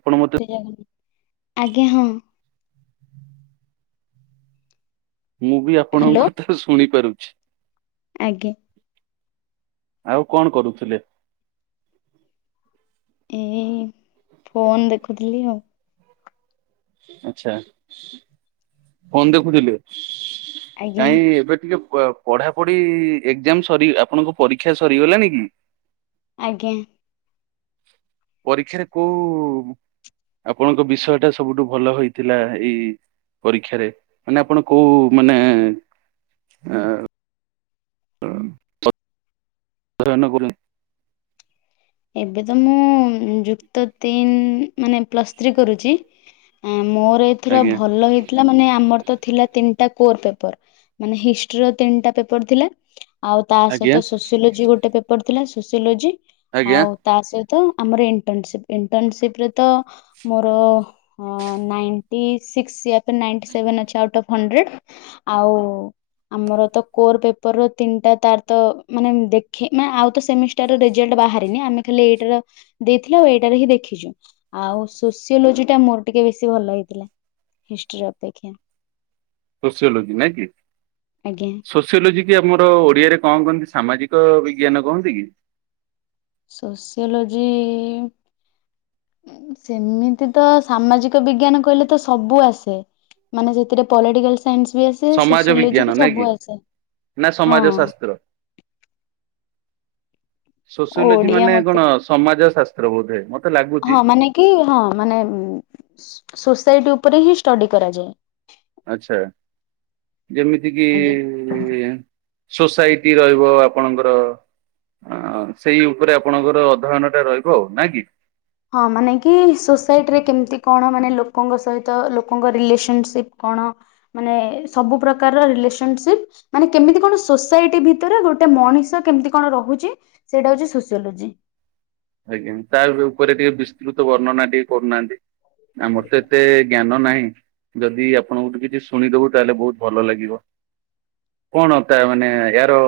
ଆପଣ ମତେ ଜୟ ଆଜ୍ଞା ହଁ। ମୁଁ ବି ଆପଣଙ୍କ ହ୍ୟାଲୋ କଥାକୁ ଶୁଣି ପାରୁଛି। ଆଜ୍ଞା। ଆଉ କଣ କରୁଥିଲେ? ଏଇ ଫୋନ ଦେଖୁଥିଲି ଆଉ ଆଛା କଣ ଦେଖୁଥିଲେ ଆଜ୍ଞା କାଇଁ ଏବେ ଟିକେ ପଢାପଢି ଏକ୍ସାମ ସରି ଆପଣଙ୍କ ପରୀକ୍ଷା ସରିଗଲାଣିି କି? ଆଜ୍ଞା। ପରୀକ୍ଷାରେ କୋଉ ଆପଣଙ୍କ ବିଷୟଟା ସବୁଠୁ ଭଲ ହେଇଥିଲା। ଏଇ ପରୀକ୍ଷାରେ ମାନେ ଆପଣ କୋଉ ମାନେ ଆ [unintelligible] ଏବେ ତ ମୁଁ ଯୁକ୍ତ ତିନ ମାନେ ପ୍ଲସ୍ ଥ୍ରୀ କରୁଛି। ଏ ମୋର ଏଥର ଆଜ୍ଞା ଭଲ ହେ ଥିଲା ମାନେ ଆମର ତ ଥିଲା ତିନିଟା କୋର ପେପର ମାନେ ହିଷ୍ଟିର ତିନିଟା ପେପର ଥିଲା। ଆଉ ତା ଆଜ୍ଞା ସହିତ ସୋସିଓଲୋଜି ଗୋଟେ ପେପର ଥିଲା ସୋସିଓଲୋଜି। ଆଜ୍ଞା ଆଉ ତା ସହିତ ଆମର ଇଣ୍ଟନର୍ସିପ ଇଣ୍ଟର୍ନସିପ ରେ ତ ମୋର ନାଇନ୍ଟି ସିକ୍ସ ୟା ତ ନାଇନ୍ଟି ସେଭେନ ଅଛି ଆଉଟଅପ ହଣ୍ଡ୍ରେଡ଼୍। ଆଉ ଆମର ତ କୋର ପେପର ର ତିନିଟା ତାର ତ ମାନେ ଦେଖେ ମାନେ ଆଉ ତ ସେମିଷ୍ଟାର ରେଜଲ୍ଟ ବାହା ନି ଆମେ ଖାଲି ଏଇଟାର ଦେଇଥିଲୁ ଆଉ ଏଇଟାର ହିଁ ଦେଖିଛୁ। ଆଉ ସୋସିଓଲୋଜି ଟା ମୋର ଟିକେ ବେଶୀ ଭଲ ହେଇଥିଲା ହିଷ୍ଟ୍ରି ଅପେକ୍ଷା। ସୋସିଓଲୋଜି ନାଇଁ କି ଆଜ୍ଞା। ସୋ ସିଓଲୋଜି କି ଆମର ଓଡ଼ିଆରେ କଣ କହନ୍ତି ସାମାଜିକ ବିଜ୍ଞାନ କହନ୍ତି କି? ସୋସିଓଲୋଜି ସେମିତି ତ ସାମାଜିକ ବିଜ୍ଞାନ କହିଲେ ତ ସବୁ ଆସେ। ମାନେ ସେଥିରେ ପଲିଟିକାଲ ସାଇନ୍ସ ବି ଆସେ। ସମାଜ ସୋସିଓଲୋଜି ବିଜ୍ଞାନ ବି ନାଇଁ କି ସବୁ ଆସେ ନା ହଁ। ସମାଜ ଶାସ୍ତ୍ର? ସୋସିଓଲୋଜି ଓଡିଆ ମାନେ ମତେ କଣ ସମାଜ ଶାସ୍ତ୍ର ବୋଧେ? ମ ହଁ ମାନେ କି ହଁ ମାନେ ସୋସାଇଟି ଉପରେ ହିଁ ଷ୍ଟଡି କରାଯାଏ। ଆଚ୍ଛା ଯେମିତି କିି ଆଜ୍ଞା। ଏ ସୋସାଇଟି ରହିବ ଆପଣଙ୍କର ଅ ସେଇ ଉପରେ ଆପଣଙ୍କର ଅଧ୍ୟୟନ ଟା ରହିବ ଆଉ ନା କି? ହଁ ମାନେ କି ସୋସାଇଟିରେ କେମିତି କଣ ମାନେ ଲୋକଙ୍କ ସହିତ ଲୋକଙ୍କ ରିଲେସନସିପ୍ କଣ? ମାନେ ସବୁ ପ୍ରକାରର ରିଲେସନସିପ୍ ମାନେ କେମିତି କଣ ସୋସାଇଟି ଭିତରେ ଗୋଟେ ମଣିଷ କେମିତି କଣ ରହୁଛି? ସେଇଟା ହଉଚି ସୋସିଓଲୋଜି। ଆଜ୍ଞା ତା ଉପରେ ଟିକେ ବିସ୍ତୃତ ବର୍ଣ୍ଣନା ଟିକେ କରୁନାହାନ୍ତି। ଆମର ତ ଏତେ ଜ୍ଞାନ ନାହିଁ ଯଦି ଆପଣଙ୍କୁଠୁ କିଛି ଶୁଣିଦବୁ ତାହେଲେ ବହୁତ ଭଲ ଲାଗିବ। କଣ ତା ମାନେ ଏଆର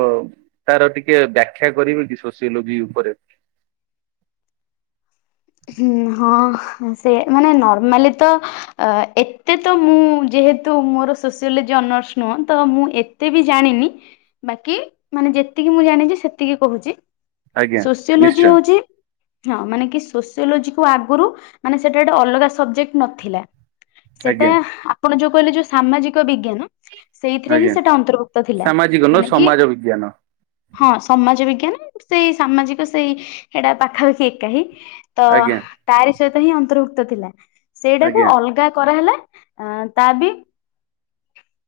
ତାର ଟିକେ ବ୍ୟାଖ୍ୟା କରିବେ କି ସୋସିଓଲୋଜି ଉପରେ। ହୁଁ ହଁ ସେ ମାନେ ନର୍ମାଲି ତ ଅ ଏତେ ତ ମୁଁ ଯେହେତୁ ମୋର ସୋସିଓଲୋଜି ଅନର୍ସ ନୁହଁ ତ ମୁଁ ଏତେ ବି ଜାଣିନି ବାକି ମାନେ ଯେତିକି ମୁଁ ଜାଣିଛି ସେତିକି କହୁଛି ଆଜ୍ଞା ସୋସିଓଲୋଜି ନିଶ୍ଚୟ ହଉଛି ହଁ ମାନେ କି ସୋସିଓଲୋଜି କୁ ଆଗରୁ ମାନେ ସେଟା ଗୋଟେ ଅଲଗା ସବଜେକ୍ଟ ନଥିଲା। ସେଟା ଆଜ୍ଞା ଆପଣ ଯୋଉ କହିଲେ ଯୋଉ ସାମାଜିକ ବିଜ୍ଞାନ ସେଇଥିରେ ହିଁ ଆଜ୍ଞା। ସେଟା ଅନ୍ତର୍ଭୁକ୍ତ ଥିଲା ସାମାଜିକ ନୁହଁ ମାନେ କି ସମାଜ ବିଜ୍ଞାନ ହଁ ସମାଜ ବିଜ୍ଞାନ ସେଇ ସାମାଜିକ ସେଇ ସେଇଟା ପାଖାପାଖି ଏକା ହିଁ। ତ ଆଜ୍ଞା ତାରି ସହିତ ହିଁ ଅନ୍ତର୍ଭୁକ୍ତ ଥିଲା ସେଇଟାକୁ ଆଜ୍ଞା। ଅଲଗା କରାହେଲା ଆ ତା ବି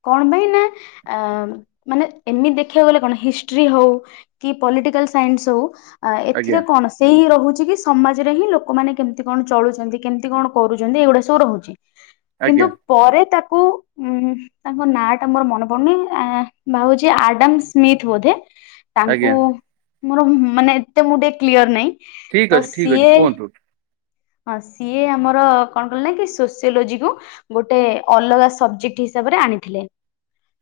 କଣ ପାଇଁ ନା ଅ ମାନେ ଏମିତି ଦେଖିବାକୁ ଗଲେ କଣ ହିଷ୍ଟ୍ରି ହଉ କି ପଲିଟିକାଲ ସାଇନ୍ସ ହଉ ଆଜ୍ଞା ଏଥିରେ କଣ ସେଇ ରହୁଛି କି ସମା ରେ ହିଁ ଲୋକମାନେ କେମିତି କଣ ଚଳୁଛନ୍ତି କେମିତି କଣ କରୁଛନ୍ତି ଏଇଗୁଡା ସବୁ ରହୁଛି। କିନ୍ତୁ ଆଜ୍ଞା ପରେ ତାକୁ ଉଁ ତାଙ୍କ ନାଁ ଟା ମୋର ମନେ ପଡୁନି ଭାବୁଛି ଆଡମ ସ୍ମିଥ୍ ବୋଧେ ତାଙ୍କୁ ଆଜ୍ଞା ମୋର ମୁ ମାନେ ଏତେ ମୁଁ ଟିକେ କ୍ଲିୟର ନାଇଁ। ଠିକ ଅଛି ଠିକ୍ ଅଛି କୁହନ୍ତୁ। ହଁ ସିଏ ଆମର କଣ କଲେ ନା କି ସୋସିଓଲୋଜି କୁ ଗୋଟେ ଅଲଗା ସବଜେକ୍ଟ ହିସାବରେ ଆଣିଥିଲେ।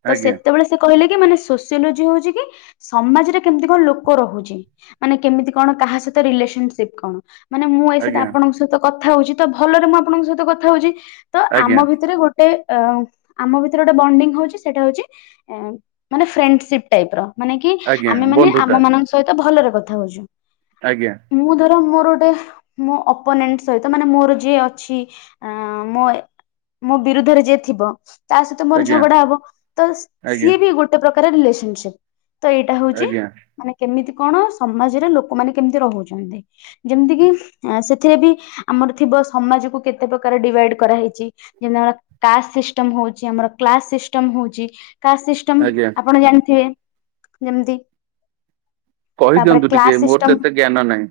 ତ ଆଜ୍ଞା ସେତେବେଳେ ସେ କହିଲେ କି ମାନେ ସୋସିଓଲୋଜି ହଉଛି କି ସମାଜରେ କେମିତି କଣ ଲୋକ ରହୁଚି। ମାନେ କେମିତି କଣ କାହା ସହିତ ରିଲେସନସିପ୍ କଣ? ମାନେ ମୁଁ ଏଇ ସେତା ଆଜ୍ଞା ଆପଣଙ୍କ ସହିତ କଥା ହୋଉଚି ତ ଭଲରେ ମୁଁ ଆପଣଙ୍କ ସହିତ କଥା ହୋଉଚି। ତ ଆଜ୍ଞା ଆମ ଭିତରେ ଗୋଟ ଟେ ଅ ଆମ ଭିତରେ ଗୋଟେ ବଣ୍ଡିଙ୍ଗ ହଉଛି ସେଇଟା ହଉଛି ମାନେ ଫ୍ରେଣ୍ଡସିପ ଟାଇପ୍ ର। ମାନେ କି ଆଜ୍ଞା ଆମେ ମାନେ ବନ୍ଧୁତା ଆମ ମାନଙ୍କ ସହିତ ଭଲରେ କଥା ହୋଉଚୁ। ଆଜ୍ଞା ମୁଁ ଧର ମୋର ଗୋଟେ ମୋ ଅ ଓପନିୟନ ସହିତ ମାନେ ମୋର ଯିଏ ଅଛି ଅଁ ମୋ ଏ ମୋ ବିରୁଦ୍ଧରେ ଯିଏ ଥିବ। ତା ସହିତ ମୋର ଆଜ୍ଞା ଝଗଡା ହବ। ତ ଆଜ୍ଞା ସିଏ ବି ଗୋଟେ ପ୍ରକାର ରିଲେସନସିପ୍। ତ ଏଇଟା ହୋଉଚି ଆଜ୍ଞା ମାନେ କେମିତି କଣ ସମାଜରେ ଲୋକମାନେ କେମିତି ରହୁଛନ୍ତି। ଯେମିତି କିି ସେ ଥେ ବି ଆମର ଥିବ ସମାଜକୁ କେତେ ପ୍ରକାର ଡିଭାଇଡ କରାହେଇଚି। ଯେମିତି ଆମ କାଷ୍ଟ ସିଷ୍ଟମ ହୋଉଚି ଆମର କ୍ଲାସ ସିଷ୍ଟମ ହୋଉଚି। କାଷ ସି ଷ୍ଟମ୍ ଆଜ୍ଞା ଆପଣ ଜାଣିଥିବେ। ଯେମତି କହିଦିଅନ୍ତୁ ଟିକେ ମୋର ତ ଏତେ ଜ୍ଞାନ ନାହିଁ।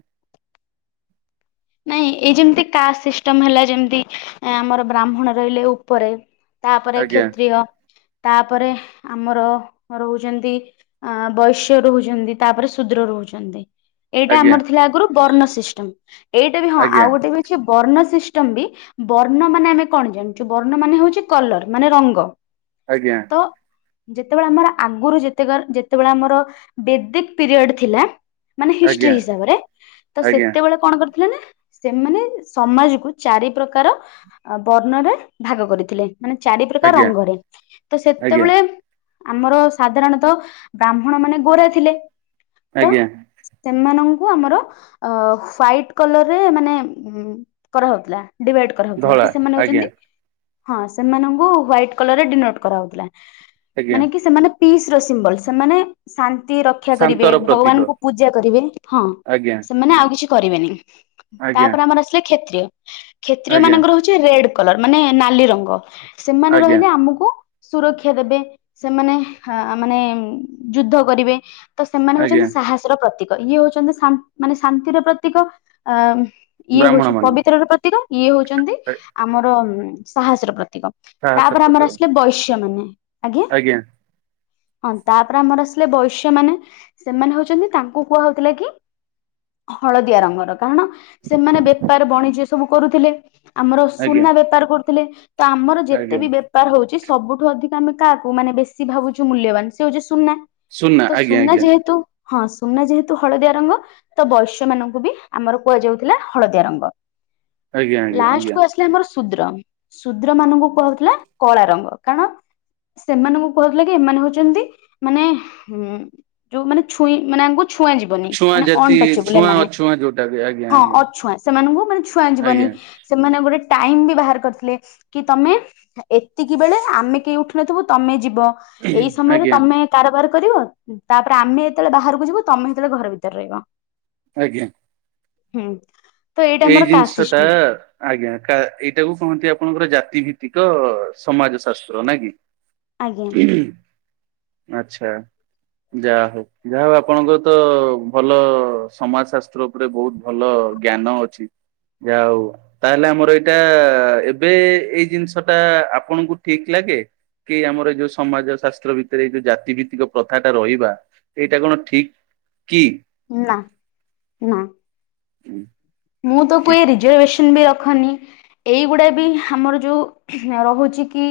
ନାଇଁ ଏଇ ଯେମିତି କାଷ୍ଟ ସିଷ୍ଟମ ହେଲା ଯେମିତି ଆମର ବ୍ରାହ୍ମଣ ରହିଲେ ଉପରେ। ତାପରେ ଆଜ୍ଞା କ୍ଷେତ୍ରିୟ ତାପରେ ଆମର ରହୁଚନ୍ତି ଅ ବୈଶ୍ୟ ରହୁଛନ୍ତି ତାପରେ ଶୂଦ୍ର ରହୁଛନ୍ତି। ଏଇଟା ଆଜ୍ଞା ଆମର ଥିଲା ଆଗରୁ ବର୍ଣ୍ଣ ସିଷ୍ଟମ। ଏଇଟା ବି ହଁ ଆଜ୍ଞା ଆଉ ଗୋଟେ ବି ଅଛି ବର୍ଣ୍ଣ ସିଷ୍ଟମ ବି ବର୍ଣ୍ଣ ମାନେ ଆମେ କଣ ଜାଣିଚୁ ବର୍ଣ୍ଣ ମାନେ ହେଉଚି କଲର ମାନେ ରଙ୍ଗ। ଆଜ୍ଞା ତ ଯେତେବେଳେ ଆମର ଆଗୁରୁ ଯେତେକାର ଯେତେବେଳେ ଆମର ବେଦିକ ପିରିୟଡ ଥିଲା ମାନେ ହିଷ୍ଟ୍ରି ଆଜ୍ଞା ହିସାବରେ ତ ଆଜ୍ଞା ସେତେବେଳେ କଣ କର ଥିଲେ ନା ସେମାନେ ସମାଜ କୁ ଚାରି ପ୍ରକାର ଅ ବର୍ଣ୍ଣରେ ଭାଗ କରିଥିଲେ। ମାନେ ଚାରି ପ୍ରକାର ଆଜ୍ଞା ରଙ୍ଗରେ ତ ଆଜ୍ଞା ସେତେବେଳେ ଆମର ସାଧାରଣତଃ ବ୍ରାହ୍ମଣ ମାନେ ଗୋରା ଥିଲେ। ତ ଆଜ୍ଞା ସେମାନଙ୍କୁ ଆମର ଅ ହ୍ୱାଇଟ୍ କଲରରେ ମାନେ ଉଁ କରାହୋଉଥିଲା ଡିଭାଇଡ କରାହୋଉଥିଲା କି ଧଳା ସେମାନେ ଆଜ୍ଞା ହୋଉଚନ୍ତି ହଁ ସେମାନଙ୍କୁ ହ୍ୱାଇଟ୍ କଲର୍ ରେ ଡିନୋଟ୍ କରା ହେଉଥିଲା ଆଜ୍ଞା ମାନେ କି ସେମାନେ ପିସ ର ସିମ୍ବଲ। ସେମାନେ ଶାନ୍ତିର ରକ୍ଷା କରିବେ ଶାନ୍ତର ପ୍ରତୀକ ଭଗବାନଙ୍କୁ ପୂଜା କରିବେ ହଁ ଆଜ୍ଞା ସେମାନେ ଆଉ କିଛି କରିବେନି। ଆଜ୍ଞା ତାପରେ ଆମର ଆସିଲେ କ୍ଷେତ୍ରୀୟ କ୍ଷେତ୍ରୀୟ ଆଜ୍ଞା ମାନଙ୍କର ହୋଉଚି ରେଡ କଲର ମାନେ ନାଲି ରଙ୍ଗ ସେମାନେ ଆଜ୍ଞା ରହିଲେ ଆମକୁ ସୁରକ୍ଷା ଦେବେ। ସେମାନେ ଅ ମାନେ ଯୁଦ୍ଧ କରିବେ। ତ ସେମାନେ ଆଜ୍ଞା ହୋଉଚନ୍ତି ସାହସର ପ୍ରତୀକ ଇଏ ହୋଉଚନ୍ତି ଶାନ୍ତ୍ ମାନେ ଶାନ୍ତିର ପ୍ରତୀକ ଅ ଇଏ ବ୍ରାହ୍ମଣ ହୋଉଛି ମାନେ ପବିତ୍ର ର ପ୍ରତୀକ ଇଏ ହଉଚନ୍ତି ଆମର ଅଁ ସାହସର ପ୍ରତୀକ। ସାହସ ତାପରେ ପତ୍ର ଆମର ଆସିଲେ ବୈଶ୍ୟ ମାନେ ଆଜ୍ଞ ଆଜ୍ଞା ହଁ ତାପରେ ଆମର ଆସିଲେ ବୈଶ୍ୟ ମାନେ ସେମାନେ ହଉଛନ୍ତି ତାଙ୍କୁ କୁହା ହଉଥିଲା କି ହଳଦିଆ ରଙ୍ଗର। କାରଣ ସେମାନେ ବେପାର ବଣିଜ୍ୟ ସବୁ କରୁଥିଲେ ଆମର ଆଜ୍ଞା ସୁନା ବେପାର କରୁଥିଲେ। ତ ଆମର ଯେତେ ଆଜ୍ଞା ବି ବେ ବେପାର ହଉଛି ସବୁଠୁ ଅଧିକ ଆମେ କାହାକୁ ମାନେ ବେଶୀ ଭାବୁଛୁ ମୂଲ୍ୟବାନ ସେ ହଉଛି ସୁନା। ତ ଆଜ୍ଞା ସୁନା ଆଜ୍ଞା ଯେହେତୁ ହଁ ସୁନା ଯେହେତୁ ହଳଦିଆ ରଙ୍ଗ ତ ବୈଶ୍ୟ ମାନଙ୍କୁ ବି ଆମର କୁହାଯାଉଥିଲା ହଳଦିଆ ରଙ୍ଗ ଆଜ୍ଞା ଆଜ୍ଞା ଆଜ୍ଞା ଲାଷ୍ଟକୁ ଆ ସିଲେ ଆମର ଶୁଦ୍ର ଶୂଦ୍ର ମାନଙ୍କୁ କୁହା ହଉଥିଲା କଳା ରଙ୍ଗ କାରଣ ସେମାନଙ୍କୁ କୁହା ହଉଥିଲା କି ଏମାନେ ହଉଛନ୍ତି ମାନେ ଉଁ ଯୋଉ ମାନେ ଛୁଇଁ ମାନେ ଆମ ଛୁଆଁ ଯିବନି ଛୁଆଁ ମାନେ ଜାତି ଅନଟଚେବଲ ଏମାନେ। [unintelligible] ହଁ ଅଛୁଆଁ ସେମାନଙ୍କୁ ମାନେ ଛୁଆଁ ଯିବନି। ଆଜ୍ଞା। ସେମାନେ ଗୋଟେ ଟାଇମ ବି ବାହାର କରିଥିଲେ କି ତମେ। ଏତିକି ବେଳେ ଆମେ କେହି ଉଠିନଥିବୁ ତମେ ଯିବ ଏଇ ଆଜ୍ଞା ସମୟରେ ଆଜ୍ଞା ତମେ। କାରବାର କରିବ ତାପରେ ଆମେ ଯେତେବେଳେ ବାହାରକୁ ଯିବୁ ତମେ ସେତେବେଳେ ଘର ଭିତରେ ରହିବ। ଆଜ୍ଞା। ହୁଁ। ତ ଏଇଟା ଏଇ ଆମର କାଷ୍ଟ ଜିନିଷ ଟା। ସିଷ୍ଟମ ଆଜ୍ଞା କା ଏଇଟାକୁ କହନ୍ତି ଆପଣଙ୍କର ଜାତି ଭିତ୍ତିକ ସମାଜ ଶାସ୍ତ୍ର ନା କି? ଆଜ୍ଞା ଆଛା। ଯା ହଉ ଯାହା ହଉ ଆପଣଙ୍କର ତ ଭଲ ସମାଜ ଶାସ୍ତ୍ର ଉପରେ ବହୁତ ଭଲ ଜ୍ଞାନ ଅଛି ଯା ହଉ। ତାହେଲେ ଆମର ଏଇଟା ଏବେ ଏଇ ଜିନିଷ ଟା ଆପଣଙ୍କୁ ଠିକ୍ ଲାଗେ? କି ଆମର ଏଇ ଯୋଉ ସମାଜ ଶାସ୍ତ୍ର ଭିତରେ ଏଇ ଯୋଉ ଜାତି ଭିତ୍ତିକ ପ୍ରଥା ଟା ରହିବା। ଏଇଟା କଣ ଠିକ କି? ନା ନା। ମୁଁ ତ କୁହେ ରିଜର୍ଭେସନ ବି ରଖନି। ଏଇଗୁଡା ବି ଆମର ଯୋଉ ରହୁଛି କି।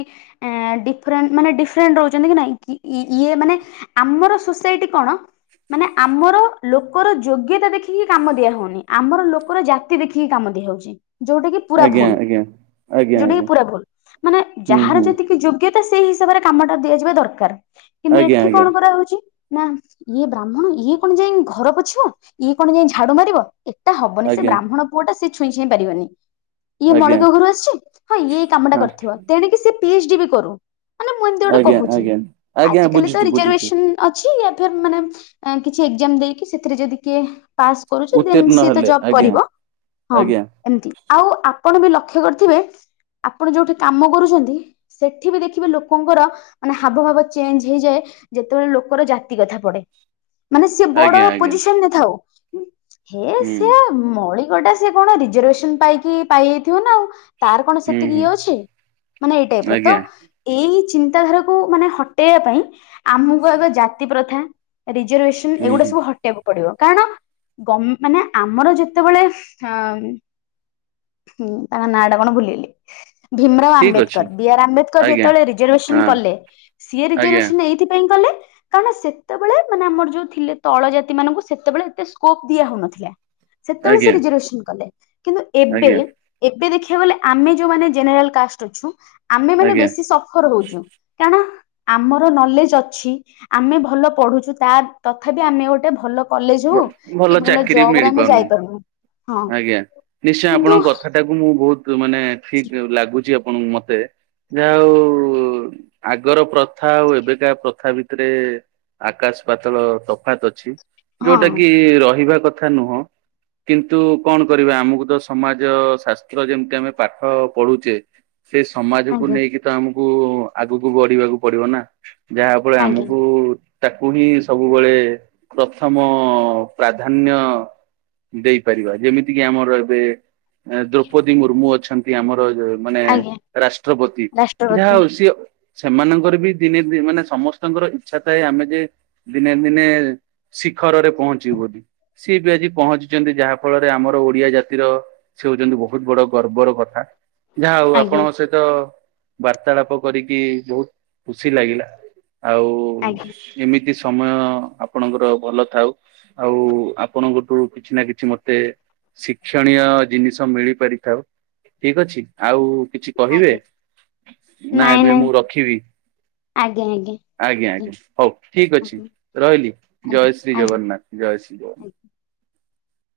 ଏଁ ଡିଫରେଣ୍ଟ ମାନେ ଡିଫରେଣ୍ଟ ରହୁଛନ୍ତି କି ନାହି କି ଇ ଇଏ ମାନେ। ଆମର ସୋସାଇଟି କଣ ମାନେ ଆମର ଲୋକର ଯୋଗ୍ୟତା ଦେଖିକି କାମ ଦିଆ ହଉନି ଆମର ଲୋ ଜାତି ଦେଖିକି କାମ ଦିଆ ହଉଛି ଯୋଉଟା କି ପୁରା ଆଜ୍ଞା ଭୁଲ ଆଜ୍ଞା ଆଜ୍ଞା ଯୋଉଟା ଆଜ୍ଞା କି ପୁରା ଭୁଲ ମାନେ ହୁଁ ଯାହାର ହୁଁ ଯେତିକି ଯୋ ଗ୍ୟତା ସେଇ ହିସାବରେ କାମଟା ଦିଆଯିବା ଦରକାର କିନ୍ତୁ ଆଜ୍ଞା ଏଠି କଣ କରା ହଉଛି। ନା ଇଏ ବ୍ରାହ୍ମଣ ଇଏ କଣ ଯାଇ ଘର ପୋଛିବ ଇଏ କଣ ଯାଇ ଝାଡୁ ମାରିବ ଏଟା ହବ ସେ ଆଜ୍ଞା ଆଜ୍ଞା ବ୍ରାହ୍ମଣ ପୁଅ ଟା ସେ ଛୁଇଁ ଛାଇଁ ପାରିବନି। ଇଏ ଆଜ୍ଞା ମଳିକ ଘରୁ ଆସିଛି ହଁ ଇଏ ଏଇ କାମ ଟା ହଁ କରିଥିବ ତେଣିକି ସିଏ ପି ଏଚ ଡି ବି କରୁ। ମାନେ ମୁଁ ଏମିତି ଗୋଟେ ଆଜ୍ଞା କହୁଛି ଆଜ୍ଞା ଆଜ୍ଞା ଆଜିକାଲି ତ ବୁଝୁଛି ବୁଝୁଛି ରିଜର୍ଭେସନ ଅଛି ୟା ଫିର୍ ମାନେ କିଛି ଏକ୍ଜାମ ଦେଇକି ସେଥିରେ ଯଦି କିଏ। ପାସ୍ କରୁଛି ଦେନ୍ ଉତ୍ତୀର୍ଣ୍ଣ ସିଏ ତ ହେଲେ ଜବ ଆଜ୍ଞା କରିବ ହଁ। ଆଜ୍ଞା ଏମତି ଆଉ ଆପଣ ବି ଲକ୍ଷ୍ୟ କରିଥିବେ ଆପଣ ଯୋଉଠି କାମ କରୁଛନ୍ତି। ସେଠି ବି ଦେଖିବେ ଲୋକଙ୍କର। ମାନେ ହାବ ଭାବ ଚେଞ୍ଜ ହେଇଯାଏ ଯେତେବେଳେ ଲୋକର ଜାତି କଥା ପଡେ। ମାନେ ସିଏ ବଡ ଆଜ୍ଞା ଆଜ୍ଞା ପୋଜିସନ୍ ରେ ଥାଉ ହେ ହୁଁ ସେ ମଳିକ ଟା ସେ କଣ ରିଜରଭେସନ ପାଇକି ପାଇଯାଇଥିବ ନା ଆଉ। ତାର କଣ ହୁଁ ସେତିକି ହୁଁ ଇଏ ଅଛି ମାନେ ଏଇ ଟାଇପର ତ ଆଜ୍ଞା ଏଇ ଚିନ୍ତାଧାରାକୁ ମାନେ ହଟେଇବା ପାଇଁ ଆମକୁ ଆଗ ଜାତି ପ୍ରଥା ରିଜର୍ଭେସନ ହୁଁ ଏଗୁଡା ହୁଁ ସବୁ ହଟେଇବାକୁ ପଡିବ କାରଣ ମାନେ ଗ ଆମର ଯେ ସେତେବେଳେ ଅ ଉଁ ତାଙ୍କ ନାଟା କଣ ଭୁଲିଗଲି। ଭୀମରାଓ ଠିକ ଅଛି ଆମ୍ବେଦକର ବି ଆର୍ ଆମ୍ବେଦକର ଆଜ୍ଞା ଯେତେବେଳେ ରିଜର୍ଭେସନ ହଁ କଲେ। ସିଏ ଆଜ୍ଞା ରିଜର୍ଭସନ ଏଇଥିପାଇଁ କଲେ କାରଣ ସେତେବେଳେ ମାନେ ଆମର ଯୋଉ ଥିଲେ ତଳ ଜାତି ମାନଙ୍କୁ ସେତେବେଳେ ଏତେ ସ୍କୋପ ଦିଆ ହଉନଥିଲା। ସେତେବେଳେ ସେ ଆଜ୍ଞା ରିଜରଭେସନ କଲେ କିନ୍ତୁ ଏବେ ଆଜ୍ଞା ଏବେ ଦେଖିବାକୁ ଗଲେ ଆମେ ଯୋଉମାନେ ଜେନେରାଲ କାଷ୍ଟ ଅଛୁ ଆମେ ମାନେ ଆଜ୍ଞା ବେଶୀ ସଫର ହଉଛୁ। କାରଣ ଆମର ନଲେଜ ଅଛି। ଆମେ ଭଲ ପଢୁଛୁ ତା ତଥାପି ଆମେ ଗୋଟେ ଭଲ କଲେଜ ହଉ କି ଭଲ ଚାକିରି ଜବ ରେ ଆମେ ମିଳିପାରୁନି ଯାଇପାରୁନୁ ହଁ କିନ୍ତୁ ସେଟାକୁ ମୁଁ ବହୁତ ମାନେ ଠିକ ଲାଗୁଛି ଆପଣଙ୍କୁ ମତେ ଯାହା ହଉ ଆଗର ପ୍ରଥା ଆଉ ଏବେକା ପ୍ରଥା ଭିତରେ ଆକାଶ ପାତଳ ତଫାତ ଅଛି। ହଁ ଯୋଉଟା କି ରହିବା କଥା ନୁହଁ। କିନ୍ତୁ କଣ କରିବା ଆମକୁ ତ ସମାଜ ଶାସ୍ତ୍ର ଯେମିତି ଆମେ ପାଠ ପଢୁଛେ ସେ ସମାଜକୁ ଆଜ୍ଞା। ନେଇକି ତ ଆମକୁ ଆଗକୁ ବଢିବାକୁ ପଡିବ ନା। ଯାହା ଫଳ ଆଜ୍ଞା ଆମକୁ ତାକୁ ହିଁ ସବୁବେଳେ ପ୍ରଥମ ପ୍ରାଧାନ୍ୟ ଦେଇପାରିବା ଯେମିତିକି ଆମର ଏବେ ଦ୍ରୌପଦୀ ମୁର୍ମୁ ଅଛନ୍ତି। ଆମର ମାନେ ଆଜ୍ଞା ରାଷ୍ଟ୍ରପତି ଯାହା ରାଷ୍ଟ୍ରପତି ହଉ ସିଏ ସେମାନଙ୍କର ବି ଦିନେ ଦ ମାନେ ସମସ୍ତଙ୍କର ଇଚଛା ଥାଏ ଆମେ ଯେ ଦିନେ ଦିନେ ଶିଖରରେ ପହଞ୍ଚିବୁ ବୋଲି ସିଏ ବି ଆଜି ପହଞ୍ଚିଛନ୍ତି ଯାହା ଫଳରେ ଆମର ଓଡିଆ ଜାତିର ସେ ହଉଛନ୍ତି ବହୁତ ବଡ ଗର୍ବର କଥା ଯାହା ହଉ ଆଜ୍ଞା ଆପଣ ସେ ର ବାର୍ତ୍ତାଳାପ କରିକି ବହୁତ ଖୁସି ଲାଗିଲା ଆଉ ଆଜ୍ଞା [unintelligible] ଏମିତି ସମୟ ଆପଣଙ୍କର ଭଲ ଥାଉ ଆଉ ଆପଣଙ୍କଠୁ କିଛି ନା କିଛି ମତେ ଶିକ୍ଷଣୀୟ ଜିନିଷ ମିଳି ପାରିଥାଉ ଠିକ୍ ଅଛି ଆଉ କିଛି କହିବେ ଆଜ୍ଞା ନା ନାଇଁ ଏବେ ନାଇଁ ମୁଁ ରଖିବି। ଆଜ୍ଞା ଆଜ୍ଞା। ଆଜ୍ଞା ଆଜ୍ଞା ହଉ ଠିକ ଅଛି ଆଜ୍ଞା ରହିଲି ଆଜ୍ଞା ଜୟ ଶ୍ରୀ ଆଜ୍ଞା ଜଗନ୍ନାଥ ଜୟ ଶ୍ରୀ ଆଜ୍ଞା। ଜଗନ୍ନାଥ।